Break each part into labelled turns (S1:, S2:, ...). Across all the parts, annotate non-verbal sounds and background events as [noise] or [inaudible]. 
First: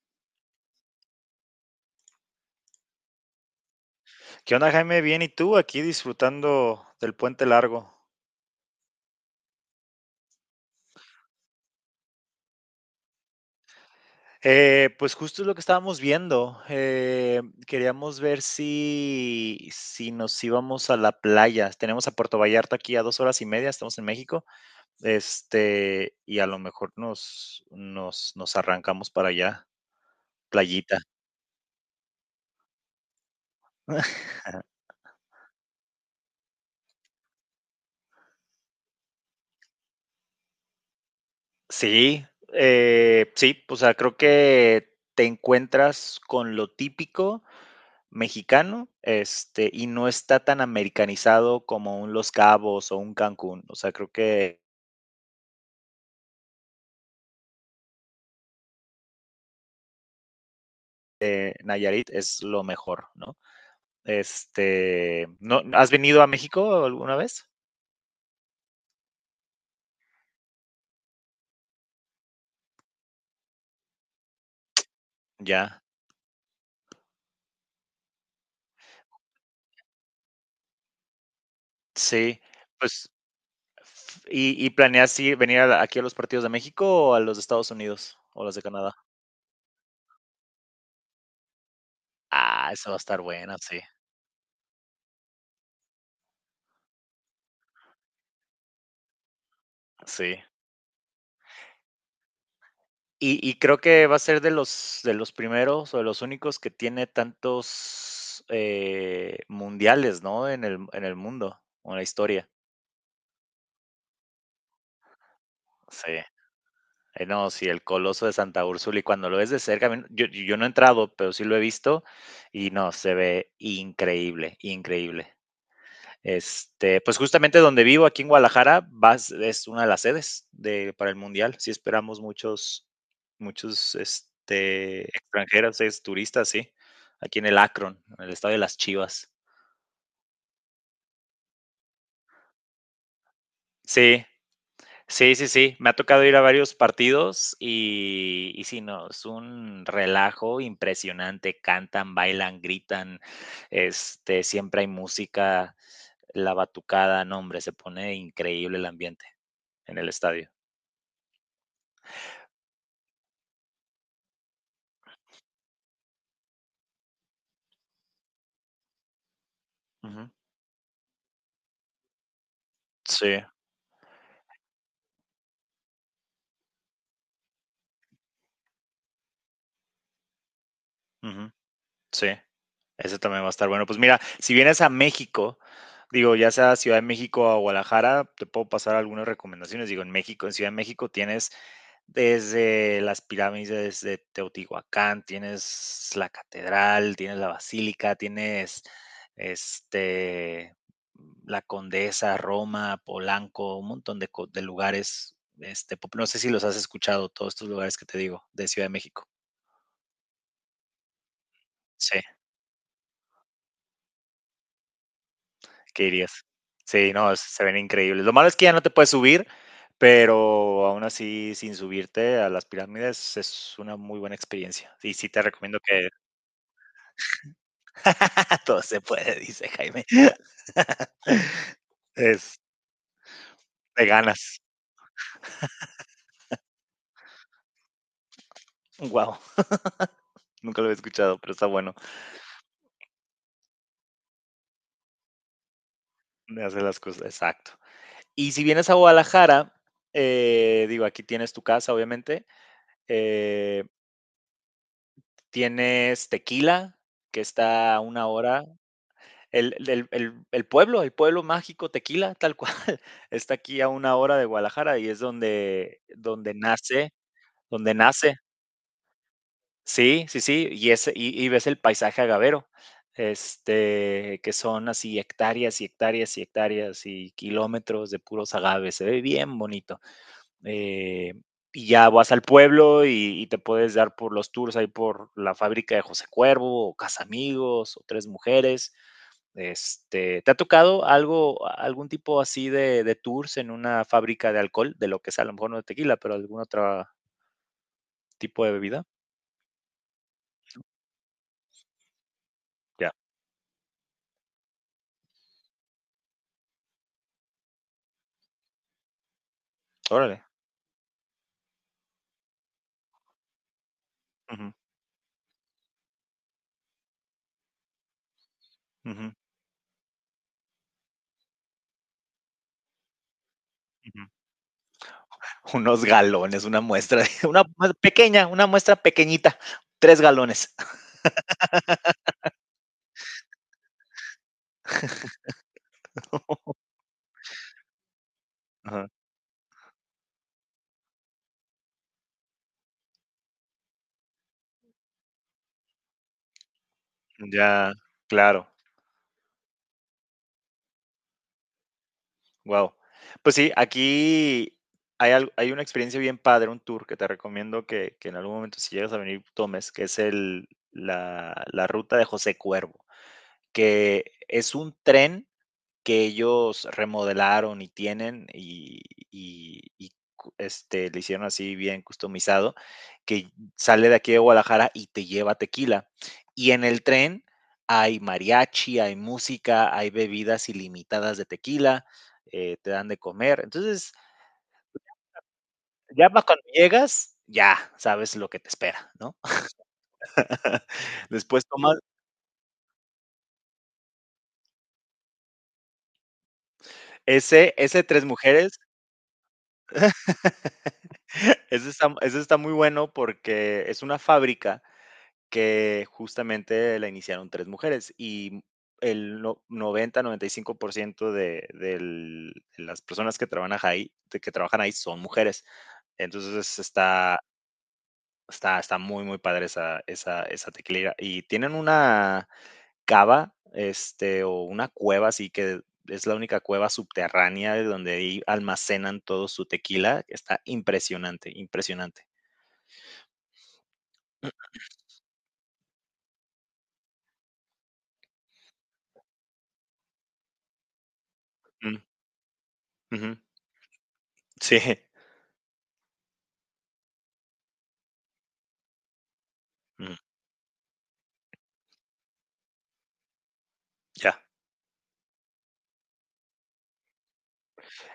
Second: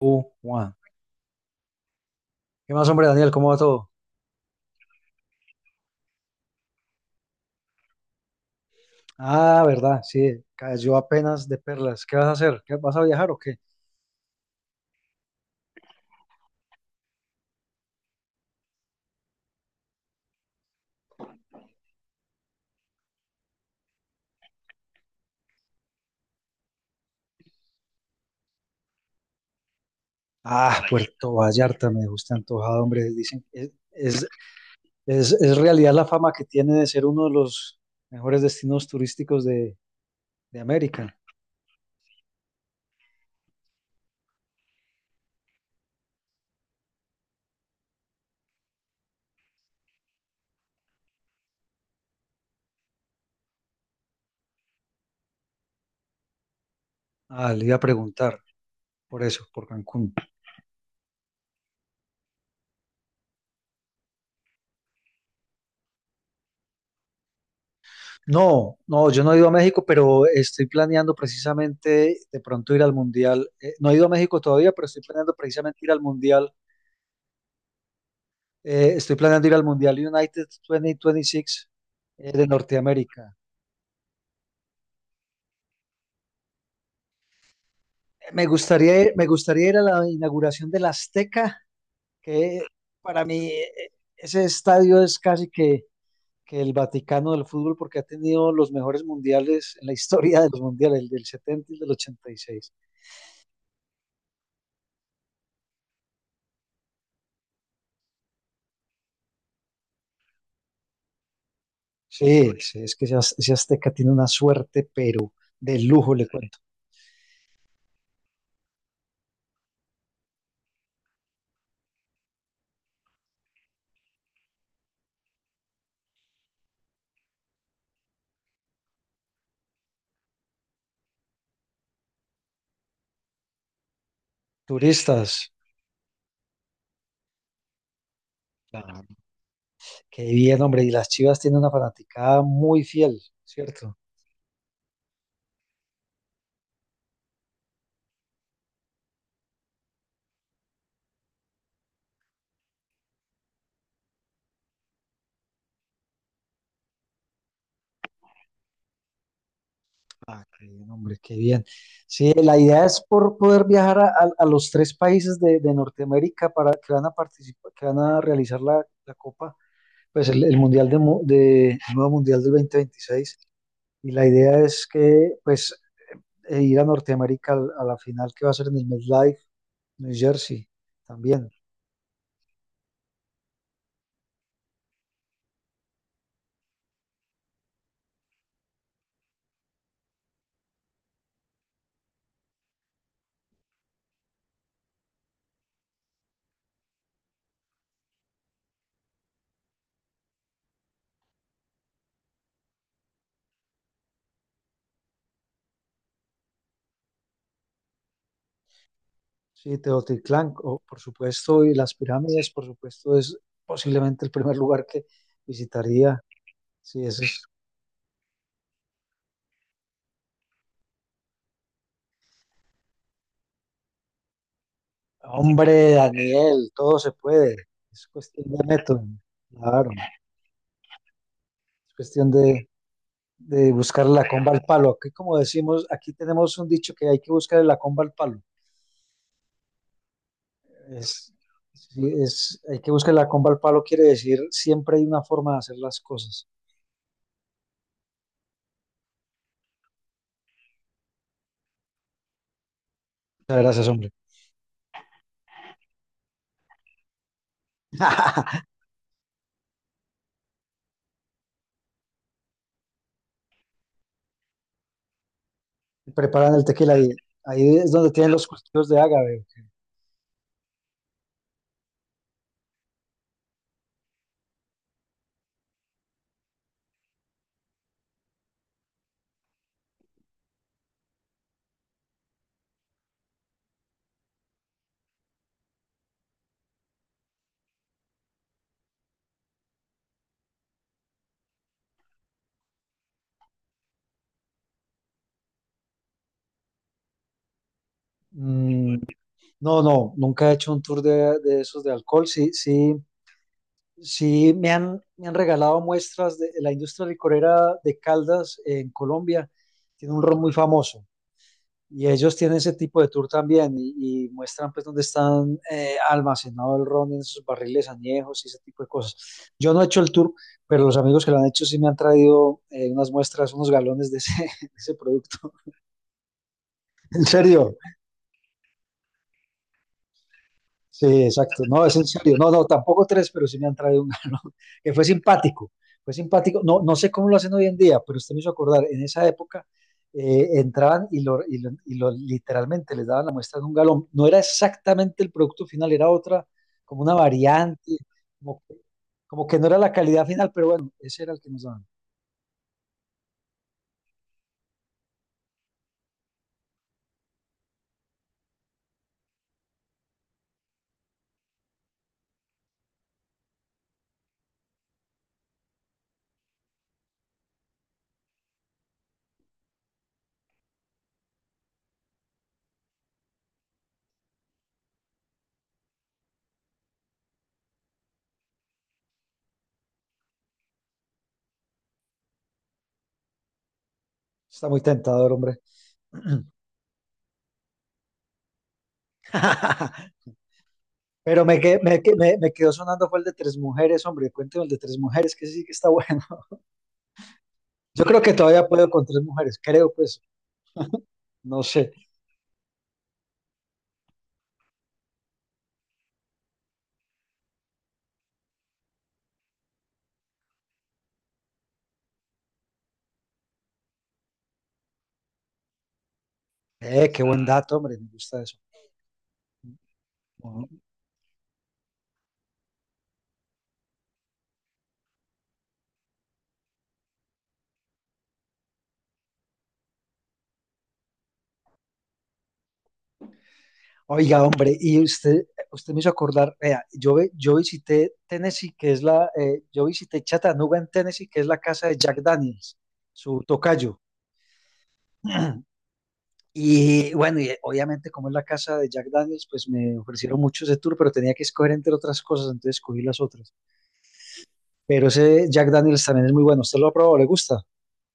S1: Juan. ¿Qué más, hombre, Daniel? ¿Cómo va todo?
S2: ¿Qué onda, Jaime? Bien, ¿y tú? Aquí disfrutando del puente largo.
S1: Ah, verdad, sí, cayó apenas de perlas. ¿Qué vas a hacer? ¿Qué, vas a viajar o qué?
S2: Pues justo es lo que estábamos viendo. Queríamos ver si nos íbamos a la playa. Tenemos a Puerto Vallarta aquí a 2 horas y media, estamos en México. Este, y a lo mejor nos arrancamos para allá,
S1: Ah,
S2: playita.
S1: Puerto Vallarta, me gusta antojado, hombre. Dicen que es,
S2: [laughs]
S1: es, es realidad la fama que tiene de ser uno de los mejores destinos turísticos de América.
S2: Sí, sí, o sea, creo que te encuentras con lo típico mexicano, este, y no está tan americanizado como un Los Cabos o un Cancún. O sea, creo que
S1: Ah, le iba a preguntar por eso, por Cancún.
S2: Nayarit es lo mejor, ¿no? Este, ¿no has venido a México alguna vez?
S1: No, no, yo no he ido a México, pero estoy planeando precisamente de pronto ir al Mundial. No he ido a México todavía, pero estoy planeando precisamente
S2: Ya,
S1: ir al Mundial. Estoy planeando ir al Mundial United 2026,
S2: sí.
S1: de
S2: Pues,
S1: Norteamérica.
S2: y venir a aquí a los partidos de México o a los de Estados Unidos o los de Canadá?
S1: Me gustaría ir a la inauguración del Azteca, que
S2: Ah, esa va a estar
S1: para mí
S2: buena, sí,
S1: ese estadio es que el Vaticano del fútbol porque ha tenido los mejores mundiales en la
S2: sí.
S1: historia de los mundiales, el del 70 y el del ochenta y seis.
S2: Y creo que va a ser de los primeros o de los únicos que tiene tantos, mundiales, ¿no? En el mundo, o en la historia.
S1: Sí, sí, es que ese Azteca tiene una suerte, pero de
S2: Sí.
S1: lujo, le cuento.
S2: No, sí, el Coloso de Santa Úrsula, y cuando lo ves de cerca, a mí yo no he entrado, pero sí lo he visto, y no, se ve increíble, increíble. Este, pues justamente donde vivo, aquí en Guadalajara, vas, es una de las sedes de, para el Mundial. Sí esperamos muchos, muchos este,
S1: Turistas,
S2: extranjeros, es, turistas, sí. Aquí en el Akron, en el estado de las Chivas.
S1: qué bien, hombre, y las Chivas tienen una fanaticada muy fiel, ¿cierto?
S2: Sí, sí, sí, sí. Me ha tocado ir a varios partidos y sí, no, es un relajo impresionante. Cantan, bailan, gritan. Este, siempre hay música, la batucada, no, hombre, se pone increíble el ambiente en el
S1: Ah,
S2: estadio.
S1: qué bien, hombre, qué bien. Sí, la idea es por poder viajar a los tres países de Norteamérica para que van a participar, que van a realizar la Copa, pues
S2: Ujú.
S1: el Mundial de el nuevo Mundial del dos mil
S2: Sí,
S1: veintiséis. Y la idea es que, pues, ir a Norteamérica a la final que va a ser en el MetLife, New Jersey, también.
S2: ujú, sí. Ese también va a estar bueno. Pues mira, si vienes a México, digo, ya sea Ciudad de México o Guadalajara, te puedo pasar algunas recomendaciones. Digo, en México, en Ciudad de México tienes desde las pirámides de Teotihuacán, tienes la catedral, tienes la basílica, tienes este la Condesa, Roma, Polanco, un montón de, de lugares. Este, no sé si los has escuchado, todos estos lugares que te digo, de Ciudad de México.
S1: Sí, Teotihuacán, o, por supuesto, y las
S2: Sí.
S1: pirámides, por supuesto, es posiblemente el primer lugar que
S2: ¿Qué
S1: visitaría.
S2: dirías?
S1: Sí,
S2: Sí,
S1: eso
S2: no,
S1: es.
S2: se ven increíbles. Lo malo es que ya no te puedes subir, pero aún así, sin subirte a las pirámides, es una muy buena experiencia. Y sí te recomiendo
S1: Hombre,
S2: que
S1: Daniel, todo se puede. Es cuestión de
S2: [laughs] todo se
S1: método.
S2: puede, dice
S1: Claro,
S2: Jaime. [laughs]
S1: es cuestión
S2: Es
S1: de buscar
S2: de
S1: la comba
S2: ganas.
S1: al palo. Aquí, como decimos, aquí tenemos un dicho que hay que buscar la comba al palo.
S2: Wow, nunca lo había
S1: Es,
S2: escuchado, pero está bueno
S1: hay que buscar la comba al palo, quiere decir siempre hay una forma de hacer las cosas.
S2: de hacer las cosas. Exacto. Y si vienes a Guadalajara, digo, aquí tienes tu casa, obviamente.
S1: Muchas
S2: eh,
S1: gracias, hombre.
S2: Tienes Tequila, que está a una hora.
S1: [laughs]
S2: El pueblo, el pueblo mágico Tequila, tal cual, [laughs] está aquí a una hora de Guadalajara y es donde
S1: Preparan el tequila ahí.
S2: nace,
S1: Ahí es
S2: donde
S1: donde tienen
S2: nace.
S1: los cultivos de ágave.
S2: Sí, sí, sí, y ese y ves el paisaje agavero, este, que son así hectáreas y hectáreas y hectáreas y kilómetros de puros agaves, se ve bien bonito. Eh, y ya vas al pueblo y te puedes dar por los tours ahí por la fábrica de José Cuervo, o Casa Amigos o Tres Mujeres, este, ¿te ha tocado algo algún tipo así de tours en una fábrica de alcohol? De lo que sea, a lo mejor no de tequila, pero algún otro tipo de
S1: Mm,
S2: bebida.
S1: no, no, nunca he hecho un tour de esos de alcohol. Sí, sí,
S2: Ya,
S1: sí, me han regalado muestras de la industria licorera de Caldas, en Colombia. Tiene un ron
S2: órale.
S1: muy famoso y ellos tienen ese tipo de tour también y muestran
S2: Ujú,
S1: pues dónde están, almacenado el ron en sus barriles añejos y ese tipo de
S2: ujú,
S1: cosas.
S2: ujú.
S1: Yo no he hecho el tour, pero los amigos que lo han hecho sí me han traído, unas muestras, unos galones de ese,
S2: [laughs]
S1: [laughs] de ese producto. [laughs]
S2: Unos galones, una muestra
S1: En
S2: [laughs] una
S1: serio,
S2: mue pequeña, una muestra pequeñita, 3 galones.
S1: sí, exacto. No, es en serio. No, no, tampoco tres, pero sí me han traído un galón, [laughs] que fue simpático. Fue simpático. No, no sé cómo lo hacen hoy en día, pero usted me hizo acordar, en
S2: Ajá,
S1: esa época entraban y literalmente les daban la muestra de un galón. No era exactamente el producto final, era otra, como una variante,
S2: ya,
S1: como
S2: claro,
S1: que, como que no era la calidad final, pero bueno, ese era el que nos daban.
S2: wow. Pues sí, aquí hay una experiencia bien padre, un tour que te recomiendo que en algún momento, si llegas a venir, tomes, que es el la la ruta de José Cuervo, que es un tren que ellos remodelaron y tienen este, le hicieron así bien customizado, que sale de aquí de Guadalajara y te lleva a Tequila. Y en el tren hay mariachi, hay música, hay bebidas ilimitadas de tequila, te dan de comer. Entonces,
S1: Está muy tentador, hombre.
S2: ya pa' cuando llegas, ya sabes lo que te espera, ¿no?
S1: [clears throat]
S2: [laughs]
S1: Pero
S2: Después tomas
S1: me quedó sonando fue el de tres mujeres, hombre. Cuénteme el de tres mujeres, que sí que está [laughs] bueno.
S2: ese, ese
S1: Yo creo
S2: Tres
S1: que todavía
S2: Mujeres.
S1: puedo con tres mujeres, creo, pues, no
S2: Eso
S1: sé.
S2: está muy bueno porque es una fábrica que justamente la iniciaron tres mujeres y el no, noventa, no 90, 95% de las personas que trabajan ahí son mujeres. Entonces,
S1: Qué buen dato, hombre, me gusta eso.
S2: está muy, muy padre esa esa
S1: Ujú.
S2: esa tequilera. Y tienen una cava, este, o una cueva, así que es la única cueva subterránea de donde ahí almacenan todo su tequila. Está impresionante, impresionante.
S1: Oiga, hombre, y usted, usted me hizo acordar, vea, yo visité Tennessee, que es la, yo visité Chattanooga en Tennessee, que es la casa de
S2: Mm.
S1: Jack Daniels,
S2: Ujú.
S1: su tocayo.
S2: Sí, [laughs]
S1: [clears throat] Y bueno, y obviamente como es la casa de Jack Daniels, pues me
S2: mm,
S1: ofrecieron mucho ese tour, pero tenía que escoger entre otras cosas, entonces escogí las otras.
S2: ya.
S1: Pero ese Jack Daniels también es muy bueno, ¿usted lo ha probado? ¿Le gusta?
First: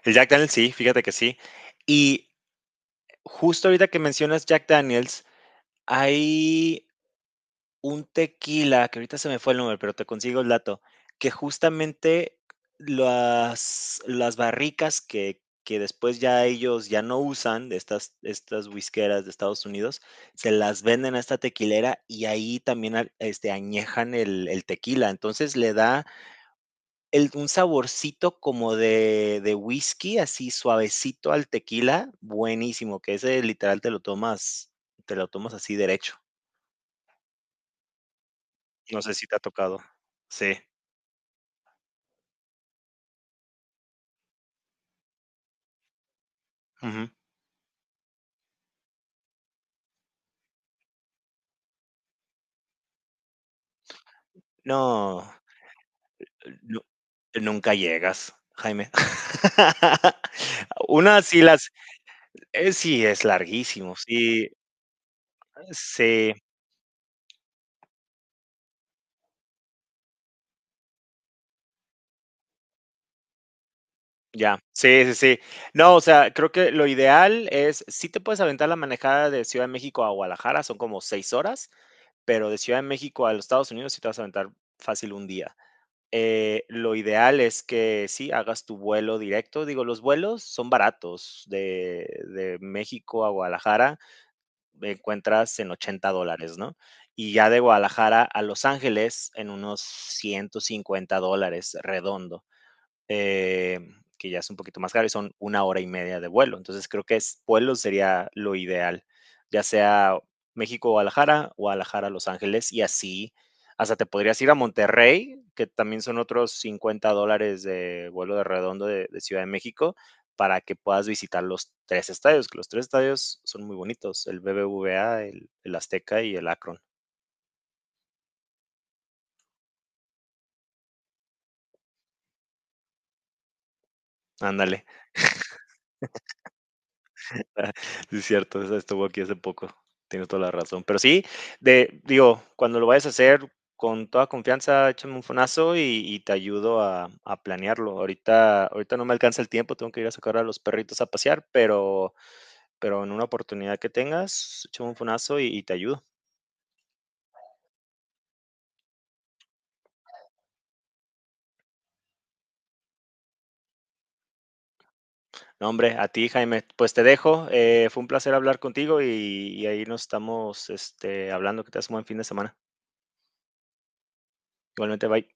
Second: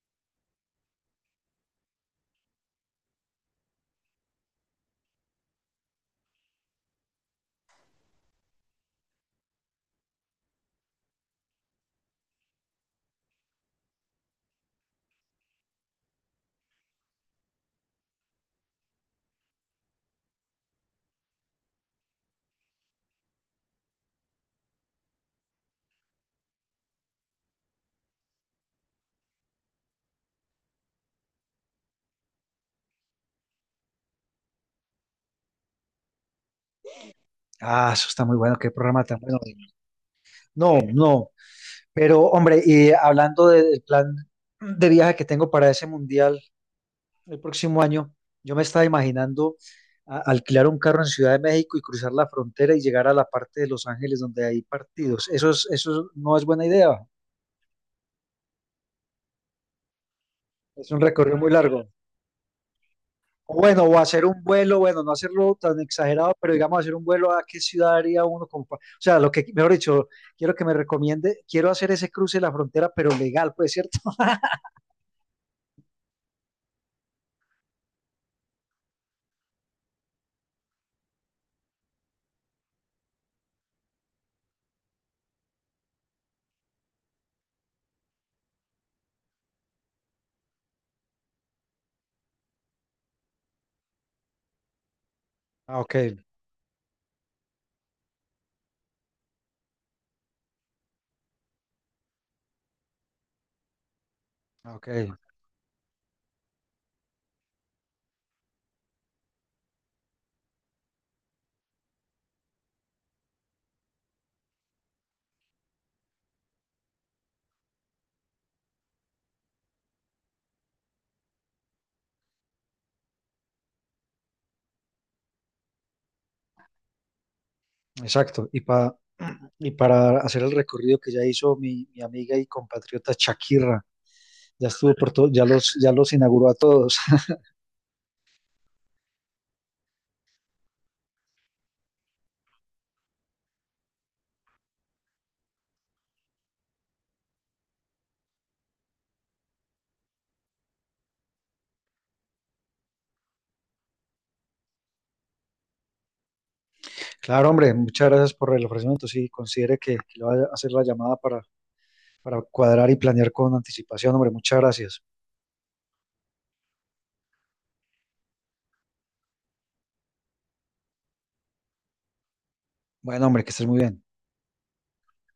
S2: El Jack Daniels sí, fíjate que sí. Y justo ahorita que mencionas Jack Daniels, hay un tequila, que ahorita se me fue el nombre, pero te consigo el dato, que justamente las barricas que después ya ellos no usan de estas whiskeras de Estados Unidos, se las venden a esta tequilera y ahí también al este, añejan el tequila. Entonces, le da el un saborcito como de whisky, así suavecito al tequila, buenísimo, que ese literal te lo tomas así derecho.
S1: Ah, eso está muy bueno, qué
S2: No
S1: programa
S2: sé
S1: tan
S2: si te
S1: bueno.
S2: ha tocado. Sí,
S1: No, no. Pero, hombre, y hablando del plan de viaje que tengo para ese mundial
S2: ujú.
S1: el próximo año, yo me estaba imaginando alquilar un carro en Ciudad de México y cruzar la frontera y llegar a la parte de Los Ángeles donde hay partidos.
S2: No,
S1: Eso no es buena
S2: nu
S1: idea.
S2: nunca llegas, Jaime. [laughs]
S1: Es un
S2: Una
S1: recorrido
S2: sí
S1: muy
S2: las
S1: largo.
S2: sí, es
S1: O Bueno,
S2: larguísimo,
S1: o hacer un
S2: sí,
S1: vuelo, bueno, no hacerlo tan exagerado,
S2: sí.
S1: pero digamos hacer un vuelo a qué ciudad haría uno. O sea, lo que, mejor dicho, quiero que me recomiende, quiero hacer ese cruce de la frontera, pero legal, pues, ¿cierto? [laughs]
S2: Ya, sí, sí, sí. No, o sea, creo que lo ideal es, sí te puedes aventar la manejada de Ciudad de México a Guadalajara, son como 6 horas, pero de Ciudad de México a los Estados Unidos sí te vas a aventar fácil un día. Lo ideal es que sí hagas tu vuelo directo. Digo, los vuelos son baratos de México a Guadalajara, encuentras en
S1: Ah, ok,
S2: $80, ¿no? Y ya de Guadalajara a Los Ángeles en unos $150 redondo, eh, que ya es un poquito
S1: ok.
S2: más caro y son una hora y media de vuelo. Entonces creo que es, vuelo sería lo ideal, ya sea México-Guadalajara, Guadalajara-Los Ángeles y así. Hasta te podrías ir a Monterrey, que también son otros $50 de vuelo de redondo de Ciudad de México, para que puedas visitar los tres estadios, que los tres estadios son muy bonitos, el BBVA, el Azteca y el Akron.
S1: Exacto, y para hacer el recorrido que ya hizo mi amiga y compatriota Shakira, ya
S2: Ándale.
S1: estuvo por todos ya los inauguró a todos. [laughs]
S2: [laughs] Sí, es cierto, esa estuvo aquí hace poco. Tienes toda la razón. Pero sí, de, digo, cuando lo vayas a hacer, con toda confianza, échame un fonazo y te ayudo a planearlo. Ahorita, ahorita no me alcanza el tiempo, tengo que ir a sacar a los perritos a pasear, pero en una oportunidad que tengas, échame un fonazo y te ayudo.
S1: Claro, hombre, muchas gracias por el ofrecimiento. Sí, considere que le va a hacer la llamada para cuadrar y planear con anticipación, hombre, muchas gracias.
S2: No, hombre, a ti, Jaime, pues te dejo. Fue un placer hablar contigo y ahí nos estamos este, hablando. Que te hagas un buen fin de semana.
S1: Bueno, hombre, que estés muy bien.
S2: Igualmente, bye.